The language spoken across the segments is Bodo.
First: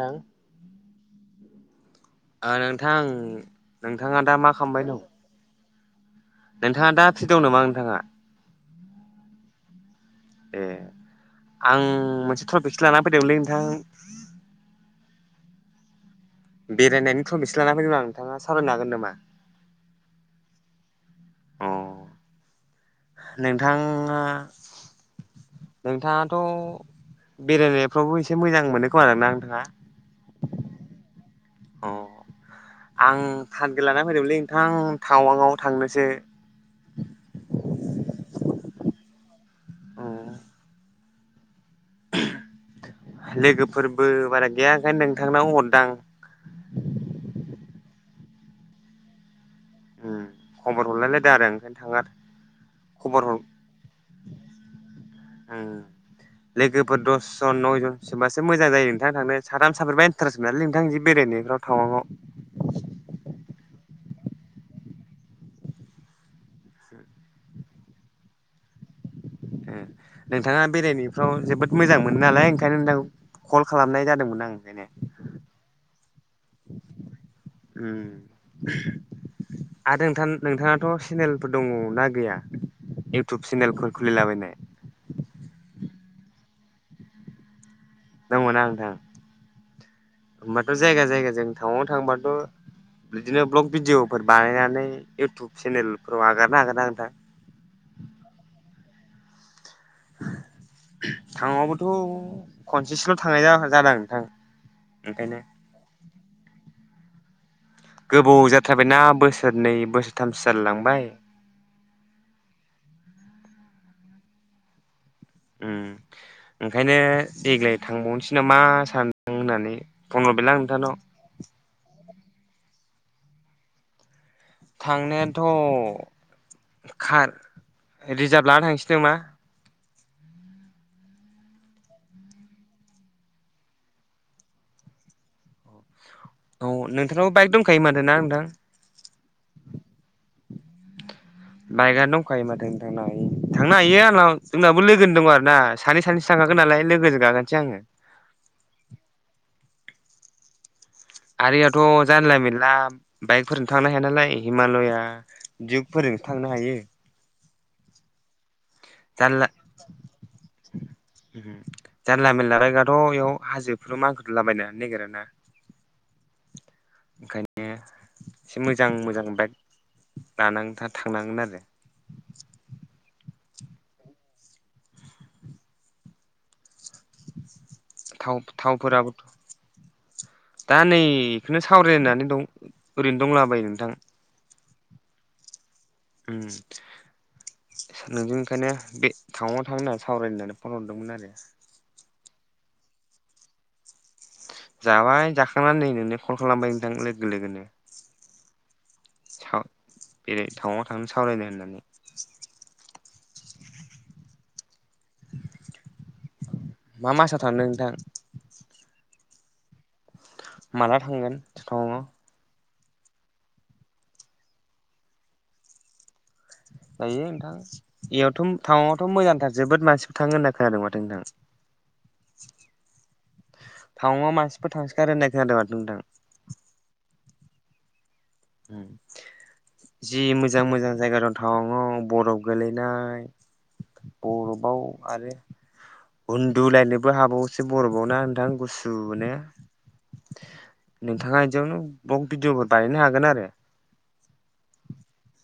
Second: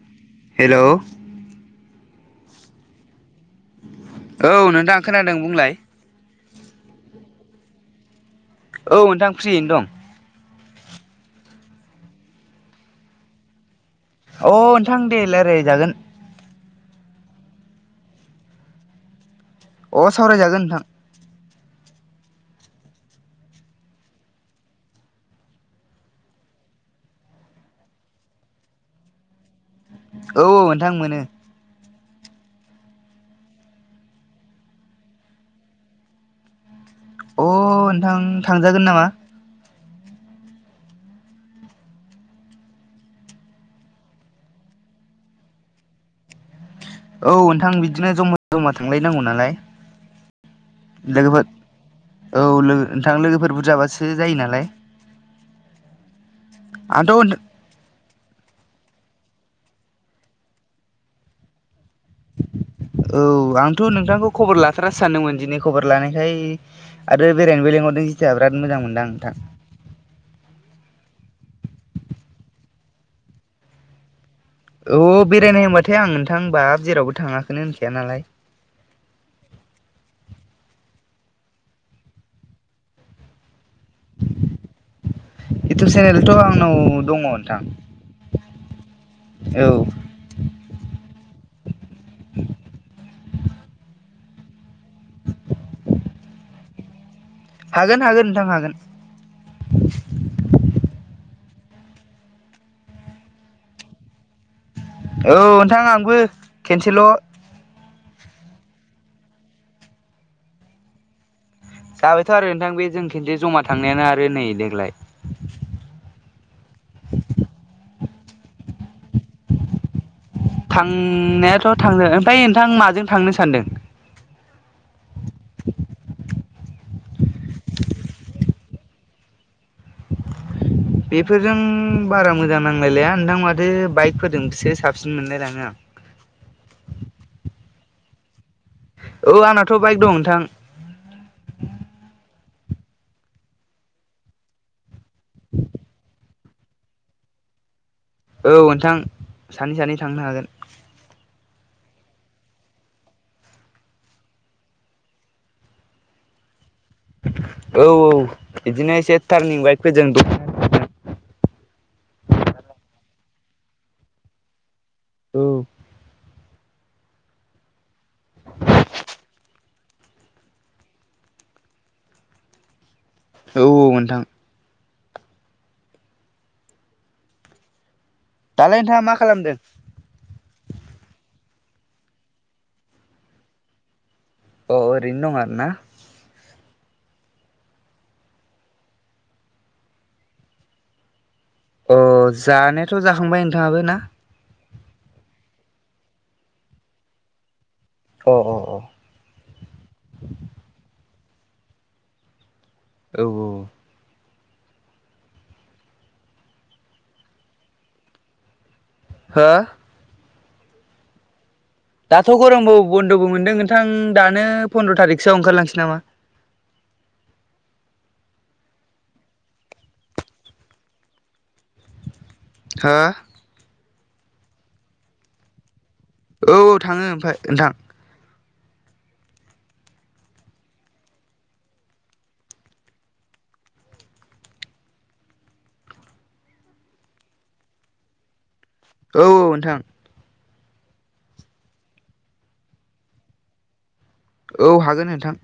नोंथां हेल ओ नोंथां नोंथाङा दा मा खालामबाय नोंथां दं खोनादों बुंलाय नोंथाङा दा फ्रि दं नामा नोंथाङा औ नोंथां फ्रियैनो दं ए आं मोनसे ट्रपिकसो लाना फैदोंमोनलै नोंथां अ नोंथां दे लाराय जागोन बेरायनायनि ट्रपिक लानानानै फैदोंमोन आं नोंथाङा सावरायनो हागोन नामा अ सावरायजागोन नोंथां अ नोंथाङा नोंथाङाथ' बेरायनायफ्रावबो एसे मोजां मोनो खोमा ना नोंथाङा? औ नोंथां मोनो। अ आं थारगेट लानानानै फैदोंमोनलै नोंथां टावांआव थांनोसो। अ नोंथां थांजागोन नामा। औ लोगोफोरबो बारा गैया ओंखायनो नोंथांनाव हरदां। औ नोंथां बिदिनो जमा जमा थांलायनांगौ नालाय। खबर हरलायलायदो लोगोफोर आरो ओंखायनो थाङा औ लोगो नोंथां खबर हर लोगोफोर बुरजाबासो जायो नालाय लोगोफोर आंथ' दस औ जन नयजन सोबासो मोजां जायो नोंथां थांनो साथाम साब्रैबा इन्टारेस्ट मोनालै नोंथां जि बेरायनायफ्राव थावाङाव। औ आंथ' नोंथांखौ खबर लाथ्रासो सानदोंमोन दिनै खबर लानायखाय आरो बेरायनोबो लेेंहरदों जिथिया बिराद मोजां मोनदों आं नोंथां। नोंथाङा बेरायनायफ्राव जोबोद मोजां मोनो नालाय ओंखायनो नोंथां कल खालामनाय जादोंमोन आङो। औ बेरायनाय होनबाथाय आं नों थां होमबा जेरावबो थाङाखैनो होनखाया उम नालाय। आरो नोंथां नोंथाङाथ' सेनेलफोर दङ ना गैया इउटुब सेनेलफोर खुलिलाबायनाय? इउटुब चेनेलथ' आंनाव दङ नोंथां। दङ ना नोंथां? औ होमबाथ' जायगा जायगा जों टाउनाव थांबाथ' बिदिनो ब्लग भिडिअ' फोर बानायनानै इउटुब चेनेलफोराव आगारनो हागोन ना नोंथां। हागोन हागोन नोंथां हागोन। टावांआवबोथ' खनसेसोल' थांनाय जादों आं नोंथां। ओंखायनो औ नोंथां आंबो खेनसेल' गोबाव जाथारबायना बोसोरनै बोसोरथामसो जालाय लांबाय। जाबायथ' आरो नोंथां बे जों खनसे जमा थांनायानो आरो नै देग्लाय। उम बिखौनो मा सानदों होननानै फन हरबायलां नोंथांनाव थांनायाथ' थांनो ओमफ्राय नोंथां माजों थांनो सानदों? थांनायाथ' कार रिजार्भ लाना थांसै नामा। बेफोरजों बारा मोजां नांलायलाया नोंथां माथो बाइकफोरजोंसो साबसिन मोनलायलाङो आं। औ नोंथांनावबो बाइक दंखायो माथो ना नोंथां? औ आंनाथ' बाइक दं नोंथां। बाइकआनो दंखायो माथो थांनो हायो थांनो हायो आंनाव जोंनाबो लोगोनि दं आरो ना सानै सानैसो थांखाखोन नालाय लोगोजों गाखोनोसै आङो। औ नोंथां सानै सानै थांनो हागोन। गारियाथ' जानला मोनला बाइकफोरजों थांनो हाया नालाय हिमालया दियुगफोरजों सो थांनो हायो। औ औ बिदिनो एसे जानला टार्निं बाइकफोरजों दख'ना जानला मेनला बाइकफ्राथ' बेयाव हाजोफोर मानखोलाबायनो नागिरा ना औ ओंखायनो। एसे मोजां मोजां बाइक लाना थांनांगोन आरो। औ औ नोंथां। थाव दालाय नोंथाङा थावफोराबो मा खालामदों? दा नै बेखौनो सावरायनानै दं ओरैनो दंलाबायो नोंथां। अ ओरैनो दं आरो ना। उम नोंजों ओंखायनो बे टाउवांयाव थांनो होननानै सावरायनो फन हरदोंमोन आरो। अ जानायाथ' जाखांबाय नोंथाङाबो ना? जाबाय जाखांनानै नै नोंनो कल खालामबाय नोंथां लोगो लोगोनो अ अ अ टाउनआव बेरायनो थवां थांनोसै सावरायनो होननानै औ औ मा मासाव थांदों नोंथां हो माला थांगोन? टाउनाव दाथ' गरमबो बन्द'बो मोनदों नोंथां दानो पन्द्र' थारिखसोआव ओंखारलांसै नामा। जायो नोंथां बेयावथ' टाउनावथ' मोजांथार जोबोद मानसिफोर थाऔङो होनना खोनादों माथो नोंथां। [inaudible] हो टावांआव मानसिफोर थांसो गारो होननाय खोनादों माथो नोंथां। औ औ थांङो ओमफ्राय नोंथां उ जि मोजां मोजां जायगा दंथारो टावांआव बरफ गोलैनाय बरफाव आरो उन्दुलायनोबो हाबावोसो बर'बाव ना नोंथां गुस औ नोंथां नोंथाङा बिदियावनो बलक भिडिअफोर बानायनो हागोन आरो। औ हागोन नोंथां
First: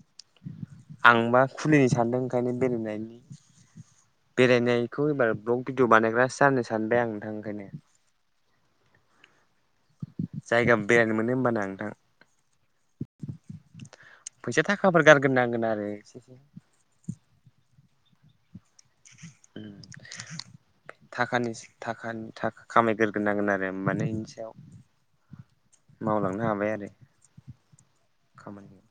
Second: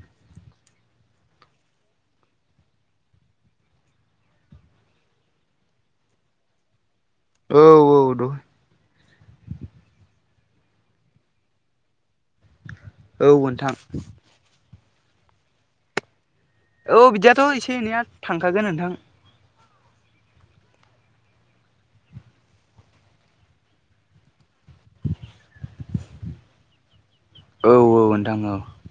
आंबा खुलिनो सान्दों ओंखायनो बेरायनायनि बेरायनायखौ एबार ब्लग भिडिअ बानायग्रासो जानो सानबाय आंङो औ औ द' जायगा बेरायनो मोनो होमब ना नोंथां औ नोंथां फैसा गारग्रोनांगोन आरो एसे औ बिदियाथ' एसे एनैया थांखागोन नोंथां। [unintelligible] थाखानि थाख थाख खामायग्रोग्रोनांगोन आरो माने बिनि सायाव मावलांनो हाबाय आरो औ औ नोंथां औ खामानियाव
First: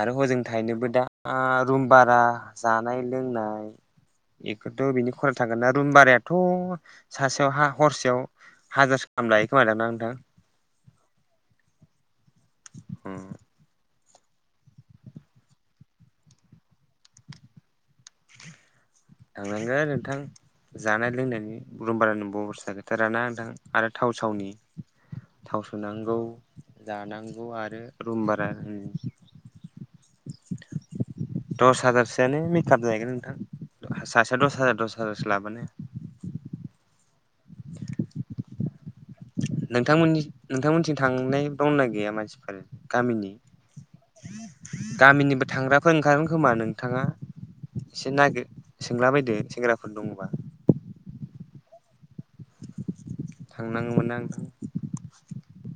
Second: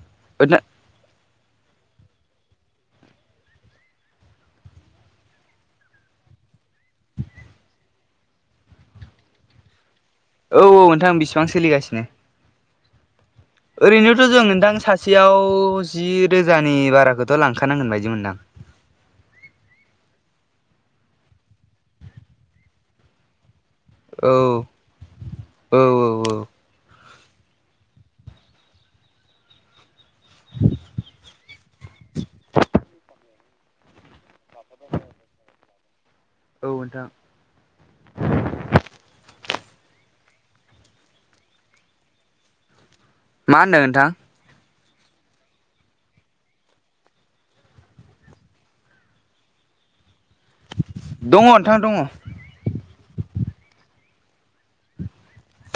आरो हजों औ थायनोबो दा रुम बारा जानाय लोंनाय बेखौथ' बिनि खरा थागोन ना रुम बारायाथ' सासेयाव हा हरसेयाव हाजारसो गाहाम लायो खोमादां ना नोंथां औ औ नोंथां बेसिबां सोलिगासिनो ह ओरैनोथ' जों नोंथां सासेयाव जि रोजानि बाराखौथ' लांखानांगोन बायदिमोनदां [inaudible] लांनांगोन नोंथां जानाय लोंनायनि रुमबारों बरसा गैथाराना नोंथां आरो थाव औ सावनि थाव औ सुनांगौ औ जानांगौ आरो रुम बारा होनो सासेयाव दस हाजार दस हाजारसो लाबानो औ नोंथां [inaudible] नोंथांमोननि नोंथांमोनथिं थांनाय दावना गैया मानसिफोर गामिनि मा होनदों नोंथां गामिनिबो थांग्राफोर ओंखारगोन खोमा नोंथाङा एसे नागिर सोंला बायदो सेंग्राफोर दङबा दङ नोंथां दङ थांनाङोमोन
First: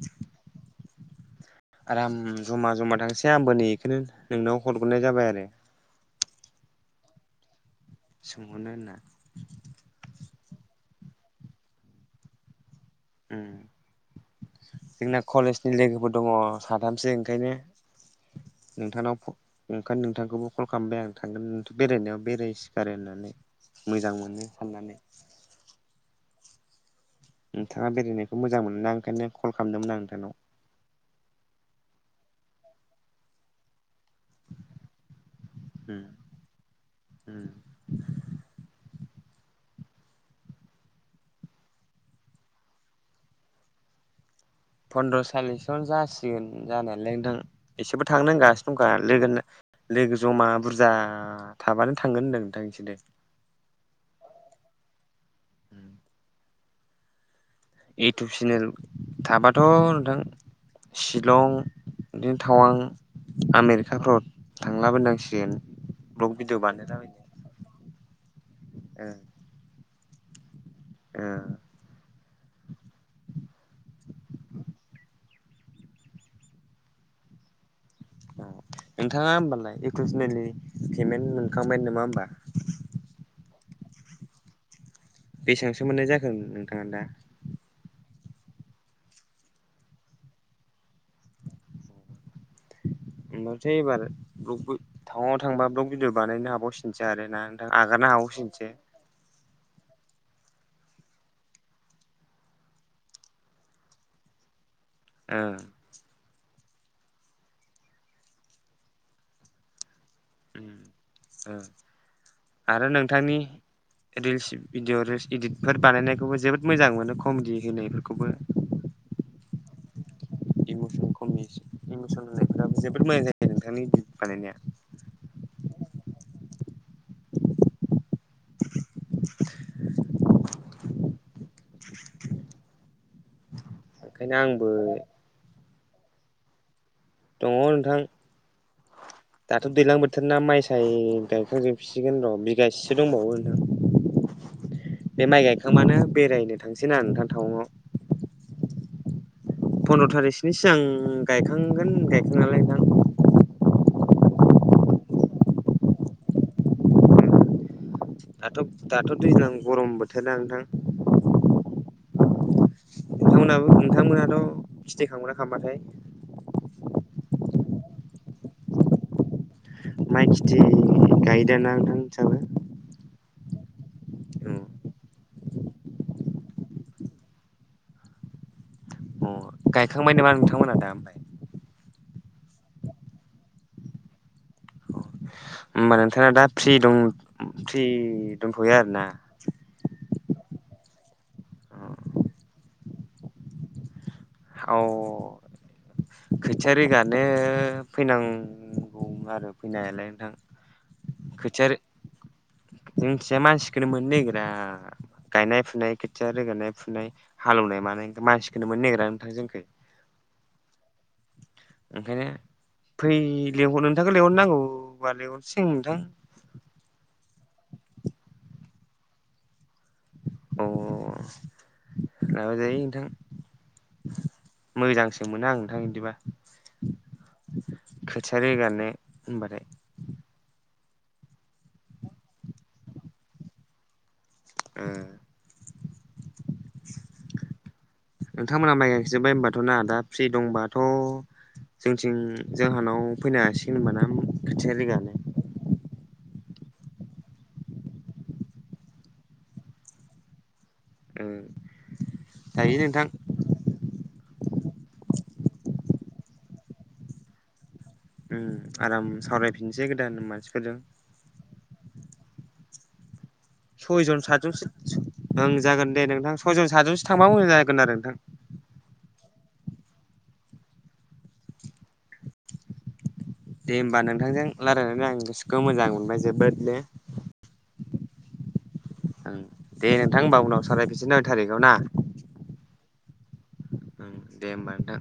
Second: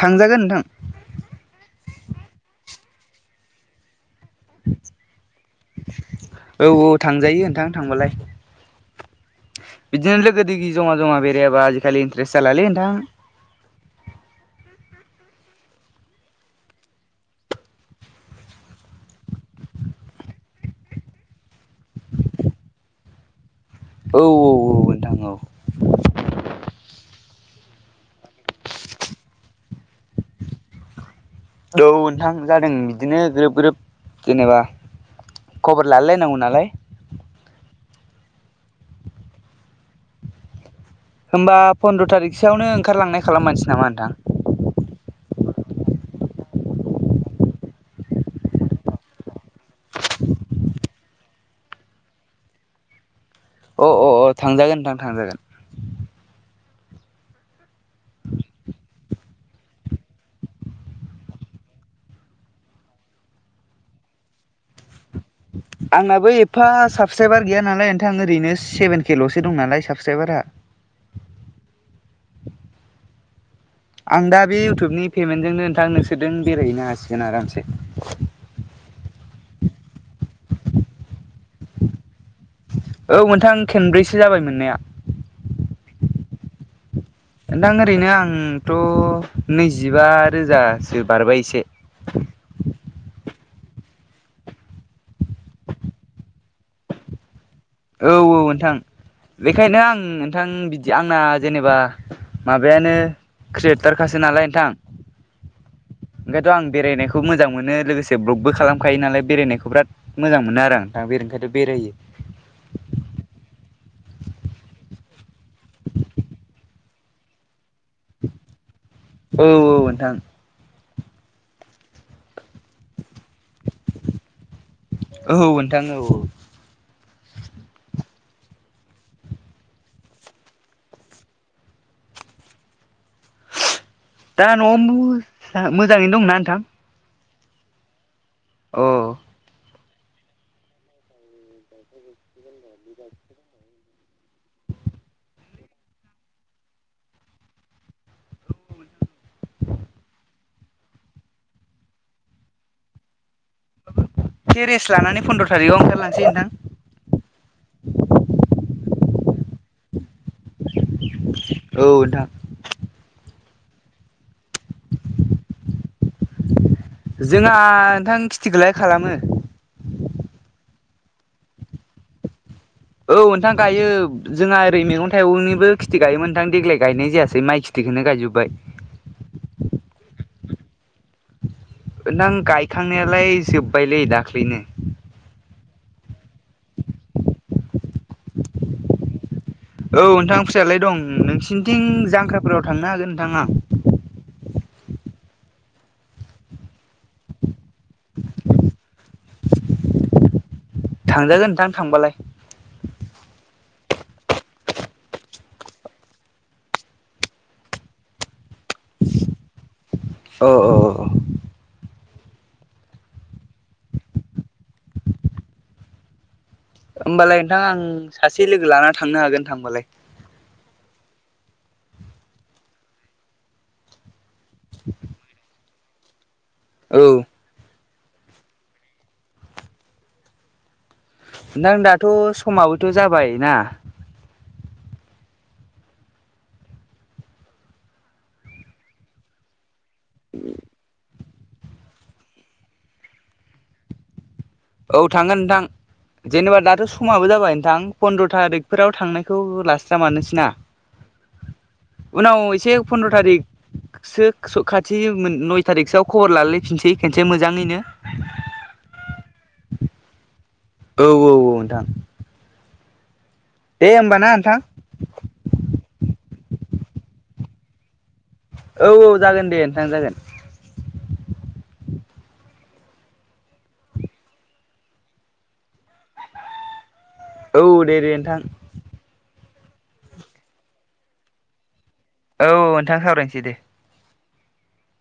थांजागोन नोंथां आराम जमा जमा थांसै आंबो नै बेखौनो नोंनाव हरग्रोनाय जाबाय आरो औ औ थांजायो नोंथां थांबालाय सोंहरनो होनना गोदो जमा जमा बेरायाबा आजिखालि इन्ट्रेस जालालै नोंथां होम जोंना कलेजनि लोगोफोर दङ साथामसो ओंखायनो नोंथांनाव ओंखायनो नोंथांखौबो कल खालामबाय आं थांगोनोंथ' बेरायनायाव बेरायसिगारो होननानै मोजां औ औ मोनो औ साननानै नोंथां औ नोंथाङा बेरायनायखौ मोजां मोन ना ओंखायनो कल खालामदोंमोन आं नोंथांनाव औ नोंथां जादों बिदिनो ग्रोब ग्रोब जेनेबा खबर उम लालाय लायनांगौ नालाय उम होमबा पन्द्र' थारिखसोआवनो ओंखारलांनाय खालाम मारनोसै नामा नोंथां फन्द्र' सालिसन जासिगोन जानायालाय नोंथां इसेबो थांनो होंगासिनो दंखा लोगो लोगो जमा बुरजा थाबानो थांगोन होनदों नोंथां इसोरो। अ अ अ थांजोन नोंथां थांजागोन। इउटुब चेनेल थाबाथ' नोंथां। शिलं बिदिनो टावां आमेरिकाफ्राव थांलाबायनो। आंनाबो एफा साबसक्राइबार गैया नालाय नोंथां ओरैनो सेभेन के ल'सो दं नालाय साब सक्राइबारा। उम। आं दा बे इउटुबनि पेमेन्टजोंनो नोंथां नोंसोरदों बेरायहैनो हासिगोन आरामसे। औ नोंथाङा होमबालाय इउटुब सेनेलनि पेमेन्ट मोनखांबाय नामा होमबा। औ मोनथां खेनब्रैसो जाबाय मोननाया। बेसेबांसो मोननाय जाखो नोंथाङा दा। नोंथां ओरैनो आंथ' नैजिबा रोजासो बारबाय एसे। [inaudible] होनबाथाय एबार ब्लक बि टावां आव थांब्ला ब्लक भिडिअ बानायनो हाबावसिनगोनसो आरो ना। औ आगारनो हाबावसिगोनसो। नोंथां बेखायनो आं नोंथां बिदि आंना जेनेबा माबायानो। क्रियेटार खासो नालाय नोंथां। औ। बेखायथ' आं बेरायनायखौ मोजां मोनो लोगोसे ब्लगबो खालामखायो नालाय बेरायनायखौ बिराद। मोजां मोनो आरो ओं नोंथां बेर ओंखायनोथ' बेरायो। आरो नोंथांनि रिल्स भिडिअ रिल्स इदितफोर बानायनायखौबो जोबोद मोजां मोनो कमेडि होनाय। औ औ नोंथां। इमसन कमि इमसन होनायफोराबो जोबोद मोजां जायो नोंथांनि इदित बानायनाया। थाङो औ। ओंखायनो दा आंबो। न'आव मोजाङैनो दंना नोंथां। दङ नोंथां। अ। दाथ' दैलां बोथोरना माइ साय गायखां जोबसिगोन र' बिगासेसो दंबावो नोंथां। बे माइ गायखां बानो बेरायनो थांसै ना नोंथां टाउनाव। फन्द्र' थारिखसोनि सिगां गायखांगोन गायखां नालाय नोंथां। एसे रेस्ट लानानै फन्द्र' थारिखआव ओंखारलांसै नोंथां। दाथ' दाथ' दैज्लां गरम बो थोर ना नोंथां औ नोंथां नोंथांमोनाबो। नोंथांमोनहाथ' खिथि खालामो ना खालामाथाय। जोंहा नोंथां खिथिखोलाय खालामो। गायदो ना नोंथां नोंसाबो। औ नोंथां गायो जोंहा ओरै मैगं थाइगंनिबो खिथि गायोमोनथां देग्लाय गायनाय जायासै माइ खिथिखोनो गाय जोब्बाय। अ गायखांबाय नामा नोंथांमोना दा ओमफ्राय। नोंथां गायखांनायालाय जोबबायलै दाख्लैनो। होमबा नोंथाङा दा फ्रि दं फ्रि दंथ'यो आरो ना। औ नोंथां फ्रियालाय दं नोंसिनिथिं जांख्राफोराव थांनो हागोन नोंथां आं। औ खोथिया रोगा नो फैनांगौमोन आरो फैनायालाय नोंथां। थांजागोन नोंथां थांबालाय। जोंथिजा मानसिखोनो मोननो नागिरा। गायनाय फुनाय खोथिया रोगोनाय फुनाय हालेवनाय मानाय मानसिखोनो मोननो नागिरा। नोंथां जोंखै औ औ औ। ओंखायनो फै लेंंहरनो नोंथांखौ लेंंहरनांगौबा लिंहरनोसै नोंथां होमबालाय नोंथां आं सासे लोगो लानि थांनो हागोन थांबालाय। अ लाबाय जायो नोंथां। मोजांसो मोनो आं नोंथां बिदिबा। औ खोथिया रोगानो होनबाथाय। नों दाथ'श समाबोथ जाबाय ना। [unintelligible] नोंथांमोना माइ गायजोब्बाय होनबाथ ना दा। फ्रि दंबाथ जोंथिं जोंहानाव फैनो हासिगोन होनबाना। औ थांगोन नोंथां। जेनेबा दाथ समाबो जाबाय नोंथां पन्द्र थारिखफोराव थांनायखौ लास्रा मानोसैनाा। ओ उनाव जायो एसे नोंथां फन्द्र थारिखसो खाथि नय थारिखसोआव। खबर लालायफिनसै खनसे मोजाङैनो। आराम सावरायफिनसै गोदान मानसिफोरजों। थां सयजन नोंथां सातजनसो ओं जागोन दे नोंथां सयजन सातजनसो थांबा मोजां जागोन आरो नोंथां।। औ औ जागोन दे नोंथां जागोन। दे होमबा नोंथांजों रायलायनानै आं गोसोखौ मोजां मोनबाय जोबोद दे। औ दे दे नोंथां। दे नोंथां होनबा उनाव सावरायफिनसै थारिखाव ना। औ नोंथां सावरायनोसै दे। दे होमबा नोंथां।